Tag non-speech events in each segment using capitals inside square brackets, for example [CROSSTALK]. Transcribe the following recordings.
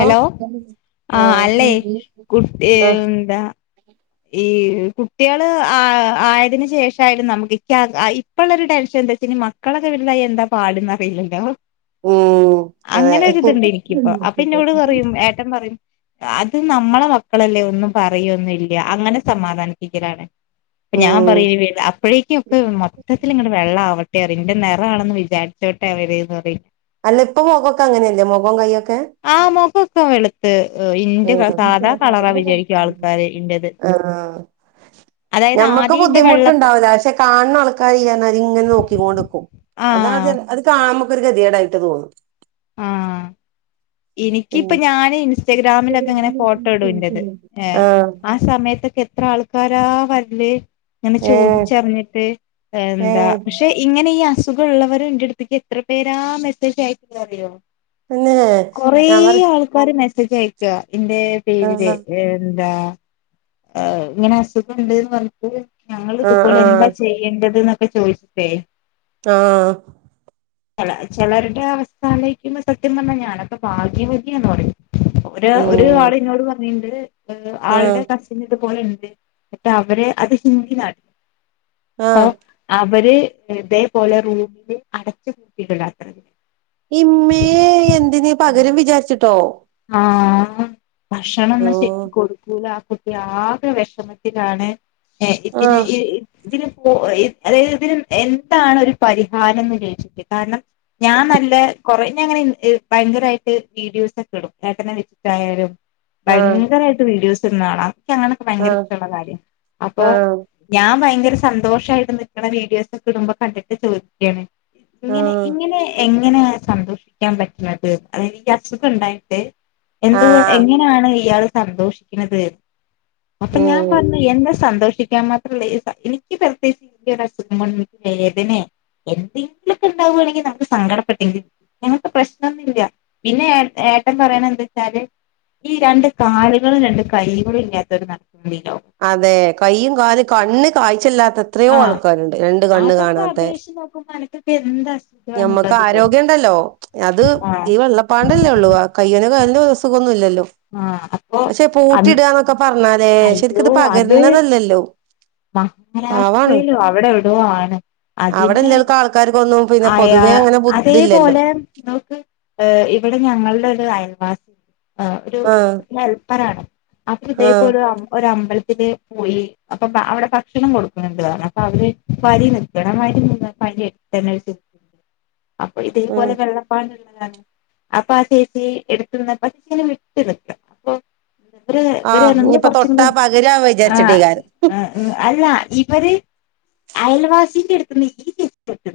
Law ആഹ ആഹ് അല്ലേ കുട്ടി ആഹ് എന്താ? ഈ കുട്ടികള് ആ ആയതിന് ശേഷായാലും നമുക്ക് ഇപ്പൊള്ളോ രു ടെൻഷൻ എന്താ വെച്ചാ ഇനി മക്കളൊക്കെ വെൽതായി എന്താ പാട്ന്നറിയില്ലല്ലോ ഉം അതെ അങ്ങനെ ഒരിതുണ്ടെനിക്കിപ്പോ അപ്പൊ എന്നോട് പറയും ഏട്ടൻ പറയും അത് നമ്മളെ മക്കളല്ലേ ഒന്നും പറയൊന്നുംല്ല അങ്ങനെ സമാധാനിപ്പിക്കലാണ് അപ്പെഞാൻ ഉം പറയെ അപ്പഴേക്കും ഒക്കെ മൊത്തത്തിൽ ഇങ്ങട് വെള്ളാവട്ടെ നിന്റെ നെറാന്ന് വിചാരിച്ചോട്ടെ അവര്ന്ന്പറയും അല്ല ഇപ്പൊ മുഖൊക്കെ അങ്ങനെയല്ലേ മുഖം കൈയൊക്കെ ആ മുഖൊക്കെ വെളുത്ത് ഇന്റെക്ക സാധാ കളറ വിചാരിക്കും ആൾക്കാര് ന്റെട് ആഹ ഞമ്മക്ക് ആദീന്റെ വെള്ളപ്പം ബുദ്ധിമുട്ടുണ്ടാവില ക്ഷെ കാണുന്ന ആൾക്കാര് എന്നാൽ ങ്ങനെ നോക്കിക്കോണ്ട്ക്കും ആഹ് അതാണ് അത് കാണ്മക്കൊരു ഗദ്യേടായിട്ട് തോന്നും ആഹ് ഇനിക്കിപ്പ പിന്നെ ഞാൻ ഇൻസ്റ്റഗ്രാമിലൊക്കെ ഇങ്ങനെ ഫോട്ടോ ഇടുന്റെത് ആഹ് ആ സമയത്തൊക്കെ എത്ര ആൾക്കാരാ വര്ല് അങ്ങനെ ഏഹ് ചോദിച്ചറിഞ്ഞിട്ട് എന്താ ഏഹ് ക്ഷെ ഇങ്ങനെ ഈ അസ് സുഖമുള്ളവരുന്റെടുത്തേക്ക് എത്ര പേരാ മെസ്സേജ് അയക്കുന്നെറിയോ തന്നെ കൊറേ ഞാൻ പറ ആൾക്കാര് മെസ്സേജയക്ക എന്റെ പേരില് ആഹ് എന്താ ആ ഇങ്ങനെ അസുഖംണ്ട്ന്ന് പറഞ്ഞ്ട്ട് ഞങ്ങൾ ആഹ് ഇതുപോലെ എന്താ ആഹ് ചെയ്യേണ്ടത് എന്നൊ ക്കെ ചോയ്ച്ച്ട്ടെ ആഹ ആഹ ട ചെലരുടെ അവസ്ഥാലേക്കുമ്പോ സത്യം പറഞ്ഞാൽ ഞാനപ്പ ഭാഗ്യവതിയാന്ന് പറയു ഒര് ഒരു ഉം ആൾന്നോട് പറഞ്ഞീണ്ട് ആഹ് ആളുടെ കസിന് ത് ണ്ട് അവര് അത് ഹിന്ദിലാ ക്കാ ആഹ് ആ അവര് ഇതേപോലെ റൂമില് അടച്ചുപൂട്ടിയിടാലാത്തത് ഇമ്മേ എന്തിന് പകരം വിചാരിച്ചിട്ടോ ആ ഓ ഭക്ഷണൊന്നും ശരിക്ക് കൊടുക്കൂല ആ കുട്ടി ആകെ വിഷമത്തിലാണ് ഹേ ഇതിനു ആഹ് ഇ ഇതിന് ഓ അതായത് ഇതിന് എന്താണ് ഒരു പരിഹാരം എന്ന് നിരീചിട്ട് കാരണം ഞാൻ നല്ല കുറെ ഞാനങ്ങനെ എ ഭയങ്കരമായിട്ട് വീഡിയോസ് ഇടും ഏട്ടനെ വെച്ചിട്ടായാലും ആഹ് ഭയങ്കരമായിട്ട് വീഡിയോസ് ഒന്ന് കാണാം ഞങ്ങൊളോക്കെ ഭയങ്കര ആഹ് ഇഷ്ടമുള്ള കാര്യം അപ്പൊ ആഹ് ഞാൻ ഭയങ്കര സന്തോഷായിട്ട് നിക്കണ വീഡിയോസൊക്കെ ഇടുമ്പോ കണ്ടിട്ട് ചോദിക്കാണ് ഇങ്ങനെ ആഹ് ഇങ്ങനെ എങ്ങ എങ്ങനാ സന്തോഷിക്കാൻ പറ്റണത് അതനിക്ക് അസുഖം ഉണ്ടായിട്ട് എന്തുകൊണ്ട് ആഹ് എങ്ങനെയാണ് ഇയാള് സന്തോഷിക്കണത് അപ്പ ഞാൻ ഉം പറഞ്ഞ് എന്റെ സന്തോ രക്ഷിക്കാൻ മാത്രല്ലേ എനിക്ക് വേദനയ എന്തെങ്കിലൊക്കെ ഉണ്ടാവാണെങ്കിൽ നമക്ക് സങ്കടപ്പെട്ടെരി ഞങ്ങക്ക് പ്രശ്നമൊന്നുംല്ല പിന്നെ എ ഞാൻ പറയണ എന്താന്നുവെച്ചാല് ഈ രണ്ട് കാലുകളും രണ്ട് കൈകളും ഇല്ലാത്തോര് നടക്കുന്നി അതെ കൈയും കാല് കണ്ണ് കാഴ്ചില്ലാ എത്രയോ ആഹ് ആൾക്കാരുണ്ട് രണ്ട് കണ്ണ് കാണാത്ത എന്താ ഞമ്മക്ക് ആരോഗ്യം ഉണ്ടല്ലോ അത് ആഹ് ഈ വെള്ളപ്പാണ്ടല്ലേ ഉള്ളൂ കയ്യിനും കാലിനും അസുഖന്നും ഇല്ലല്ലോ ആഹ് അപ്പൊ പക്ഷെ പൂട്ടി ഇടുകന്നൊക്കെ പറഞ്ഞാല് ശരിക്കിത് പകരുന്നതല്ലല്ലോ പാവാണ് മഹാരാഷ്ട്രയിലൊ അവിടെവിടോവാണ് അതിന് അവിടെല്ലോൽക്ക് ആൾക്കാർക്കൊന്നും പിന്നെ അയാ പൊതുവേ അങ്ങനെ അതേ ബുദ്ധില്ലല്ലോ പോലെ മ്മളക്ക് ഇവടെ ഞങ്ങടെ ഒരു അയൽവാസി എണ്ട് ആ ഒരു ആഹ് ഹെൽപ്പറാണ് അപ്പ ആഹ് ഇതേപോലെ ഒരമ്പ ഒരമ്പല ത്തി പോയി അപ്പൊ അവിടെ ഭക്ഷണം കൊടുക്കുന്നുണ്ട് അപ്പൊ അവര് വരി നിൽക്കണം വരി നിന്ന് പനി തലേ ദിവസ അപ്പൊ ഉം ഇതേപോലെ വെള്ളപ്പാ അപ്പാ ആ ചേച്ചി എടുത്ത പച്ചേനെ ഇട്ട് നിക്ക അപ്പൊ ഇവ ഇവര് വര് ആഹ് നിങ്ങള് ഇനിയിപ്പ കുറച്ച തൊട്ടാ പകരാ ആ വിചാരിച്ചിട്ടേകാരം അല്ല ഇവര് അയൽവാസിന്റെ എടുത്തു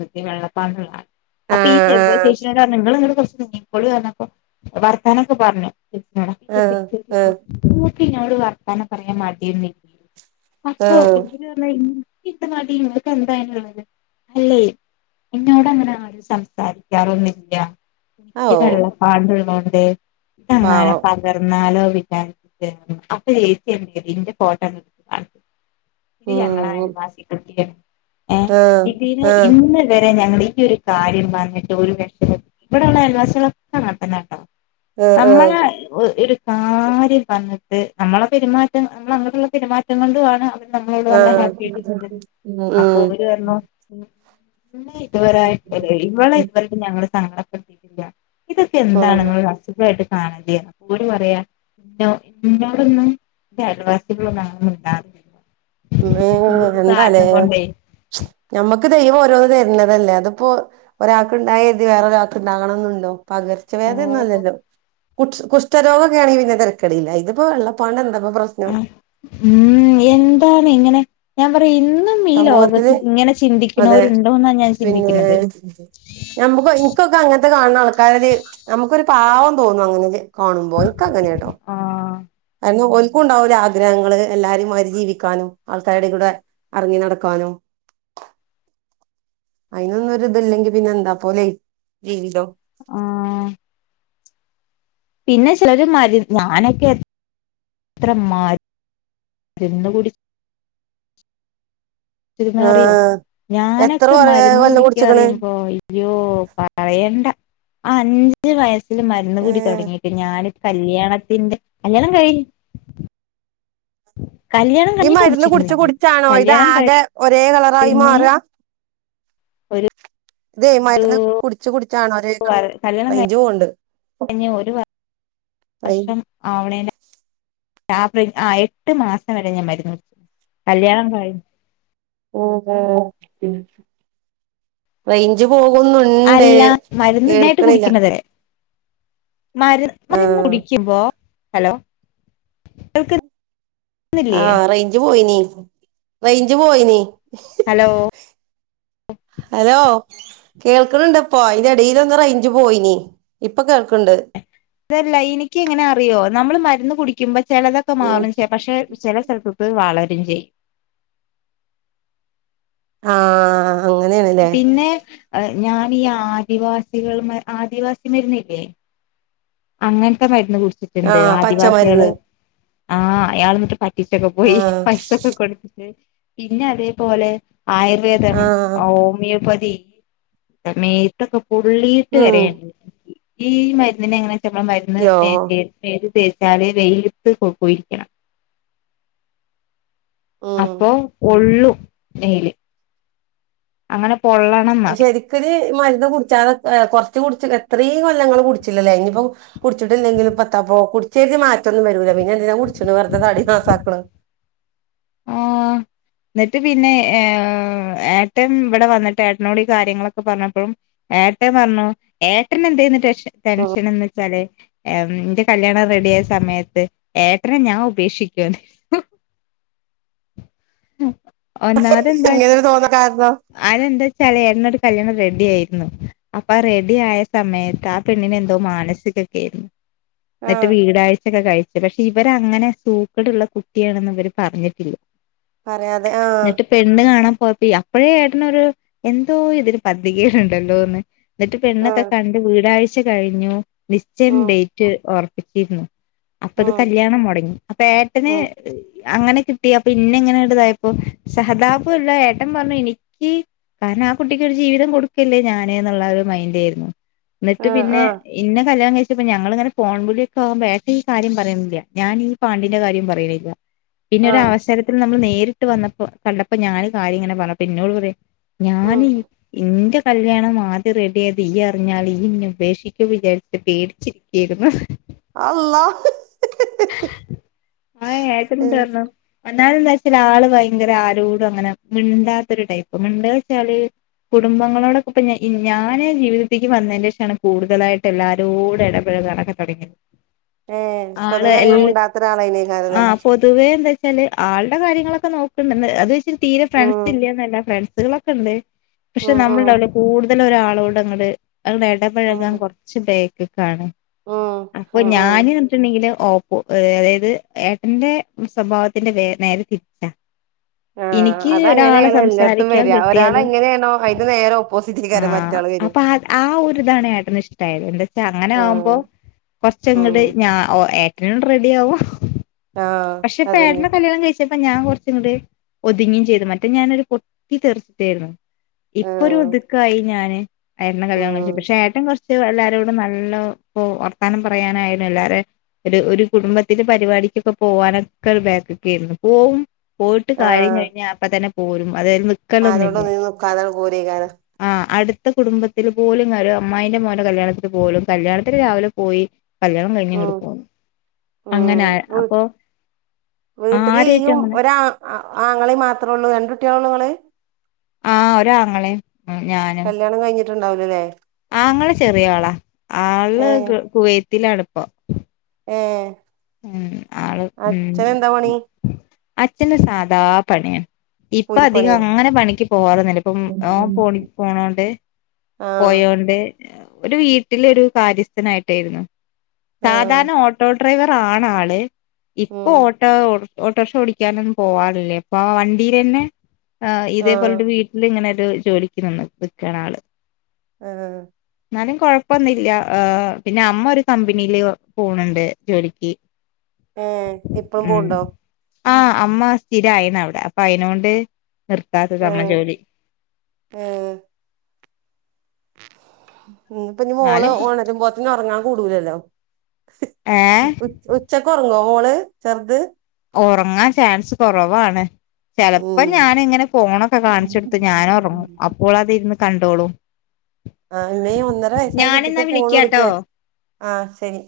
പോയ്‌ വെള്ളപ്പാണ്ട് ള്ളതാണ് അപ്പൊ ഈ റെയിൽവേ ആഹ് സ്റ്റേഷനിലാരുന്നു നിങ്ങൾ കുറച്ച് നപ്പ പ്പോള് വർത്താനൊക്കെ പറഞ്ഞു ആ ആ നിക്ക് ഇന്നോട് വർത്താനം പറയാൻ മടിയൊന്നുല്ല അപ്പൊ ആഹ് ഇവരുരു ഇത്ര നടീങ്ങക്ക് എന്താനുള്ളത് അല്ലേ എന്നോടങ്ങനെ ആരും സംസാരിക്കാറൊന്നില്ല ഔ എനിക്ക് വെള്ളപ്പാണ്ടള്ളോണ്ട് ഇതങ്ങാനും പാവം പകർന്നാലോ വിചാരിച്ചു അപ്പൊ ചേച്ചി എന്തെയ്തു ഇന്റെ ഫോട്ടോ ങേടുത്തു കാണിച്ചു ന്തിനാ മോളെ അയൽവാസിയെ കെട്ടിയെ ആ ഇതിന്ന് ഇന്ന് വെ അതേ ഞങ്ങൾക്കൊരു കാര്യം വന്നിട്ട് ഒരു രക്ഷ ഇവിടെള്ള അയൽവാസികളോക്കെ അങ്ങനതന്നെയാട്ടോ ആഹ് നമ്മള ആഹ് ഒരു കാര്യം വന്നിട്ട് നമ്മള പെരുമാറ്റം നമ്മടെ അങ്ങട് ഇങ്ങടുള്ള പെരുമാറ്റം കൊണ്ടണ് നമ്മള് നല്ല ആഹ് ഹാപ്പി ആയിട്ടിരിക്കണ് ഉം അപ്പൊ ഉം ഓരു പറഞ്ഞു പിന്നെ ഇതുവരൊയിട്ട് ഇവളെ ഇവളെ ഞങ്ങള് സങ്കടപ്പെടുത്തിട്ടില്ല ഇതൊക്കെ എന്താണ് നിങ്ങൾ അസുഖയിട്ട് കാണല്ലേ അപ്പൊ അവര് പറയാ ഇങ്ങോടൊന്നും ജനവാസന്നും ഉണ്ടാവില്ല ദൈവമേ അപ്പ എന്താലേ നമ്മക്ക് ദൈവം ഓരോന്ന് തരണതല്ലേ അതിപ്പോ ഒരാൾക്ക് ഉണ്ടായത് വേറൊരാക്ക് ഉണ്ടാകണന്നുണ്ടോ ഓ പകർച്ചവ്യാധിയൊന്നും അല്ലല്ലോ കുഷ് കുഷ്ടരോഗമൊക്കെ ആണെങ്കി പിന്ന തരക്കേടില്ല ഇതിപ്പോ വെള്ളപ്പാണ്ട് എന്താപ്പ പ്രശ്നം ആഹ് ഉം എന്താണ് ഇങ്ങനെ ഞാൻ പറ ഇന്നും ഈ ലോകത്ത് സമൂഹത്തില് ഇങ്ങനെ അതെ ചിന്തിക്കന്നവരുണ്ടോ എന്നാ ഞാൻ ചിന്തിക്കണത് നമ്മുക്ക് ഇനിക്കൊക്കെ അങ്ങനത്തെ കാണ ആൾക്കാരത് നമുക്കൊരു പാവം തോന്നും അങ്ങനത് കാണുമ്പോ എന്ക്കങ്ങനേട്ടോ അതിന് ഓൽ ഉണ്ടാവുല്ലേ ആഗ്രഹങ്ങള് എല്ലാരേംമാരി ജീവിക്കാനും ആൾക്കാരുടെ കൂടെ എറങ്ങി നടക്കാനും അയിനൊന്നും ഒരു ഇതല്ലെങ്കി പിന്നെ എന്താ പോലെ ജീവിതോ ആഹ് പിന്നെ ചിലര് മര് ഞാനൊക്കെത്ര മാര് തിന്ന് കുടി അറിയോ ആഹ് എത്ര ഞാനൊക്കെ കൊറേ മരുന്ന് കൊല്ലം കുടിക്കാ കുടിച്ചിക്കണ് പറിയുമ്പോ അയ്യോ പറയണ്ട ആ അഞ്ച് വയസ്സില് മരുന്ന് കുടി ഏഹ് തുടങ്ങിട്ട് ഞാന് കല്യാണത്തിന്റെ കല്യാണം കഴിഞ് [UNINTELLIGIBLE] ഈ മരുന്ന് കുടിച്ച് ഞാൻ മരുന്ന് കുടിച്ചാണോ ഇത് കല്യാണം ആകെ ഒരേ കളറായി കഴിഞ്ഞ് മാറ്ക ഒരു ഇതേ മന്ന് കുടിച്ചു കുടിച്ചാണോ ഒരേ കളറ് വർ കല്യാണം റേഞ്ച് പോവണ്ട് കഴിഞ്ഞ് ഒരു റേഞ്ച് വർഷം ആവണേന്റെ ടാപ്ലിൻ ആ എട്ട് മാസം വരെ ഞാൻ മരുന്ന് കുടിച്ച് കല്യാണം കഴി ഉം റൈഞ്ചു പോകുന്നുണ്ട് അല്ല മരുന്ന് ഇതായിട്ട് കേൾക്കണില്ല കുടിക്കണത് മരു മരുന്ന് ആഹ് കുടിക്കുമ്പോ ഹലോ കേൾക്ക്‌ ആഹ് റേഞ്ച് പോയിനി റേഞ്ച് പോയിനി ഹലോ ഹലോ കേൾക്കണണ്ട് ഇപ്പ അയിന്റെ ഇടെൽ ഒന്ന് റേഞ്ച് പോയിനി ഇപ്പ കേൾക്കണ്ട് അതല്ല എനിക്ക് എങ്ങനെ അറിയോ നമ്മള് മരുന്ന് കുടിക്കുമ്പ ചിലതൊക്കെ ഉം മാറും പക്ഷെ ചില സ്ഥലത്തക്ക് വളര പിഞ്ചയ് ആഹ് അങ്ങനെണല്ലേ പിന്നെ ഞാൻ ഈ ആദിവാസികള് മര് ആദിവാസി മരുന്നില്ലേ അങ്ങനത്തെ മരുന്ന് കുടിച്ചിട്ടുണ്ട് ആഹ് ആദിവാസികള് പച്ചമരുന്ന് ആഹ് അയാൾ എന്നിട്ട് പറ്റിച്ചൊക്കെ പോയി ആഹ് പൈസൊക്കെ കൊടുത്തിട്ട് പിന്നെ അതേപോലെ ആയുർവേദം ആഹ് ഹോമിയോപതി മേത്തൊക്കെ പൊള്ളിട്ട് ഉം വരെണ്ട് ഈ മരുന്നിനെങ്ങനെയാ വച്ചാ നമ്മൾ മരുന്ന് യോ [UNINTELLIGIBLE] തെ വച്ചാലെ വെയിത്ത് പോ പോയിരിക്കണം ഉം അപ്പൊ പൊള്ളു മേല് അങ്ങനെ പൊള്ളണം ന്നറി ഈ മരുന്ന് കുടിച്ചാലെ ഏഹ് കുറച്ച് കുടിച്ച് എത്രയും കൊല്ലങ്ങള് കുടിച്ചില്ലല്ലേ ഇനിയിപ്പോ കുടിച്ചിട്ടില്ലെങ്കിലും പത്ത അപ്പൊ കുടിച്ചഴതി മാറ്റൊന്നും വരൂല പിന്നെ എന്തിന കുടിച്ചണ് വെറുതെ താടി നാസാക്കണ് ആഹ് എന്നിട്ട് പിന്നെ ഏഹ് ഏട്ടൻ ഇവിടെ വന്നിട്ട് ഏട്ടനോട് ഈ കാര്യങ്ങളൊക്കെ പറഞ്ഞപ്പോഴും ഏട്ടെ പറഞ്ഞു ഏട്ടന് എന്തെര്ന്ന് ടെഷേ ഉം ടെൻഷൻ എന്ന് വെച്ചാല് ന്റെ കല്ല്യാണം റെഡി ആയ സമയത്ത് ഏട്ടനെ ഞാൻ ഉപേക്ഷിക്കുവോന്ന് [UNINTELLIGIBLE] ഒന്നാമതെന്താ എങ്ങനെരു തോന്ന കാരണം അതെന്താ വച്ചാല് എട്ടന് ഒരു കല്യാണം റെഡി ആയിരുന്നു അപ്പൊ ആ റെഡി ആയ സമയത്ത് ആ പെണ്ണിന് എന് എന്തോ മാനസികൊക്കെ ആയിരുന്നു എന്നിട്ട് ആഹ് വീടാഴ്ചൊക്കെ കഴിച്ചു പക്ഷെ ഇവരങ്ങനെ സൂക്കടുള്ള കുട്ടിയാണെന്ന് ഇവര് പറഞ്ഞിട്ടില്ല പറയാതെ ആഹ് പ്പ അപ്പഴേ എട്ടുന്നൊരു എന്തോ ഇതിന് പതികയിലുണ്ടല്ലോ എന്ന് എന്നിട്ട് പെണ്ണൊക്കെ ആഹ് കണ്ട് വീടാഴ്ച കഴിഞ്ഞു നിശ്ചയം ഉം ഡേറ്റ് ഓർപ്പിച്ചിരുന്നു അപ്പൊ ഇത് ഉം കല്യാണം മുടങ്ങി അപ്പൊ ഏട്ടന് ഉം അങ്ങനെ കിട്ടിയ അപ്പൊ പിന്നെ എങ്ങനെയ ഉണ്ടതായപ്പോ സഹതാപ്ല്ല ഏട്ട പറഞ്ഞു എനിക്ക് കാരണം ആ കുട്ടിക്ക്ഒരു ജീവിതം കൊടുക്കല്ലേ ഞാന്ൻ എന്നുള്ള ഒരു മൈൻഡ് ആയിരുന്നു എന്നിട്ട് ആഹ് പിന്നെ ആഹ് ഇന്ന കല കഴ പ്പ ഞങ്ങളിങ്ങനെ ഫോൺവുള്ളിക്കെ ആകുമ്പോ ട്ടം ഈ കാര്യം പറയുന്നില്ല ഞാൻ ഈ പാണ്ടിന്റെ കാര്യം പറയുന്നില്ല പിന്നെ ഒരു ആഹ് അവസരത്തിൽ നമ്മൾ നേരിട്ട് വന്നപ്പോ കണ്ടപ്പോ ഞാന് കാര്യം ഇങ്ങനെ പറഞ്ഞുപ്പ പിന്നോട് പറ ഞാൻ ഉം എന്റെ കല്യാണം ആദ്യം റെഡി ആയത് ഈ അറിഞ്ഞാൽ ഈ ഇന്ന ഉപേക്ഷിക്ക വിചാരിച്ചിട്ട് പേടിച്ചിരിക്കരുന്നു അല്ലാഹ് ആഹ ട്ടന്ന തരണം എന്നന്നാല എന്താ വെച്ചാൽ ആള് ഭയങ്കര ആരോടും അങ്ങനെ മിണ്ടാത്തൊരു ടൈപ്പ് മിണ്ട വെച്ചാല് കുടുംബങ്ങളോടൊക്കെ ഇപ്പ ഞാന് ജീവിതത്തേക്ക് വന്നതിന്റെ ശേഷമാണ് കൂടുതലായിട്ട് എല്ലാരരോടും ഇടപെടുന്നത് നട തുടങ്ങ ഏഹ് ആള് പൊതുവെ അങ്ങനെ എാം മുണ്ടാത്ത ആ ഒരാളായിനേക്കാരല്ലേ പൊതുവേ എന്താ ാല് ആളുടെ കാര്യങ്ങളൊക്കെ നോക്കുന്നുണ്ടന്ന് അത് വെച്ചി തീരെ ഫ്രണ്ട്സ് ഉം ഇല്ലന്നല്ല ഫ്രണ്ട്സുകളൊക്കെ ഉണ്ട് പക്ഷെ ഉം ഉം നമ്മൾുണ്ടാവല കൂടുതല ഒരാളോട് അങ്ങട് അടെ ഇടപഴകാൻ ഉം കുറച്ചപയക്ക ഉം അപ്പൊ ഉം ഞൻ ഉം വിട്ടുണ്ടെങ്കില് അതായത് ഏട്ടന്റെ സ്വഭാവത്തിന്റെ വേ നേരെ തിരിച്ചാ ആഹ് എനിക്ക് അ അവിടെ ഒരാളെ അങ്ങനെയണോ എല്ലായിടത്തും സംസാരിക്കാൻ വരി ഒരാൾ കിട്ടിയാല് എങ്ങനെയാണോ അതിന്റെ നേരെ ഓപ്പോസിറ്റിൽ കാരം മറ്റരാള് വര രിതണയായിട്ട ഇഷ്ടത് എന്താച്ചാ അങ്ങനെ ആകുമ്പോ ആഹ് കൊറച്ച ഉം ഏറ്റ റെഡി ആാവോ ആഹ് പക്ഷെപ്പ ഏട്ട അതന്നെ കല്ണം കഴിച്ച അപ്പൊ ഞാൻ കുറച്ചും ഇങ്ങൂടെ ഒതുങ്ങയും ചെയ്തു മറ്റേ ഞാനൊരു പൊട്ടി തീർച്ചിട്ടായിരുന്നു ഇപ്പൊ ഒരു ആഹ് ഒതുക്കായി ഞാന് ആയിരുന്ന കല്യാണം കളു ഉം പക്ഷെേ ഏറ്റവും കുറച്ച് എല്ലാരരോ കടും നല്ല ഇപ്പൊ വർത്താനം പറയാനായിരുന്നു എല്ലാരെ ഒരു ഒരു കുടുംബത്തിലെ പരിപാടിക്കൊക്കെ പോവാനൊക്കെ ഒരു ബാക്ക് ഒക്കെ ആയിരുന്നു പോവും പോയിട്ട് കാര്യം ആഹ് കഴിഞ്ഞാൽ അപ്പ തന്നെ പോരും അതൽ ആരോടും നക്കലൊന്നുമില്ല ഒന്നിനും നിക്കാതെ പോരേക്കാരം ആ അടു ഇത്തെ കുടുംബത്തിൽ പോലും ഒരു അമ്മായിന്റെ മോന കല്യാണത്തിൽ പോലും കല്യാണത്തിൽ രാവിലെ പോയി കല്യാണം കഴിഞ്ഞ കൊടി ഉം പോുന്നു അങ്ങനെ അപ്പൊ ആരായിട്ടും വീട്ടില്യ്യും അങ്ങനെ ഒര ആങ്ങളേ മാത്രേള്ളൂ എന്റെ കുട്ടിയള ഉള്ളു നിങ്ങളെ ആഹ ഒരാങ്ങളെ കല്യാണം കഴിഞ്ഞിട്ടുണ്ടാവലല്ലേ ആങ്ങെ ചെറിയ ആളാ ഏ ആള് കുവൈത്തിലാ അടുപ്പ ഏഹ് ഉ ആള് പണി ഉ അച്ഛന്റെ സാധാ പണിയാണ് ഇപ്പ അധികം കൂലിപ്പണിയോ അങ്ങനെ പണിക്ക് പോകറ ഇപ്പം പോണി പോണോണ്ട് ആഹ് പോയോണ്ട് ഒരു വീട്ടില ഒരു കാര്യസ്ഥനായിട്ടായിരുന്നു ആഹ് സാധാരണ ഓട്ടോ ഡ്രൈവർ ആണ് ആള് ഇപ്പൊ ഉം ഓട്ടോ ഓട്ടോറിക്ഷ ഓടിക്കാനൊന്നും പോവാറില്ലേ അപ്പൊ വണ്ടിൽന്നെ ആ് ആഹ് ഇതേപോലത്തെ വീട്ടിൽ ഇങ്ങനെ ഒരു ജോലിക്ക് നിന്ന് വക്കാണ് ആള് ഹാ എന്നാലും കൊഴപ്പൊന്നുമില്ല. പിന്നെ അമ്മ ഒരു കമ്പനിയില് പോണുണ്ട് ജോലിക്ക്. ഏ ഇപ്പഴും ഉം പോണ്ടോ. ആഹ് അമ്മ സ്ഥിരായിന അവിടെ അപ്പൊ അയിനോണ്ട് നിർത്താത്ത നമ്മ ഏഹ് ജോലി ഇനി ഇപ്പ ഇനി മോള് എന്നാലും ഒണരുമ്പോൾ ഒറങ്ങാൻ കൂടൂലല്ലോ. ഏഹ് ഉ ഉച്ചക്ക് ഒറങ്ങോ മോള് ചെറ്ത്. ഒറങ്ങാൻ ചാൻസ് കൊറവാണ്. ചെലപ്പം ഉം ഞാനിങ്ങനെ ഫോണൊക്കെ കാണിച്ചൊടുത്തു ഞാനൊറങ്ങും അപ്പോളത് ഇരുന്ന് കണ്ടോളും. അമ്മേ ഒന്നര വയസ്സായ കുട്ടിക്ക് ഞാനെന്നാ ഫോണ് കൊടുക്കേ. വിളിക്കാട്ടോ ആ ശരി.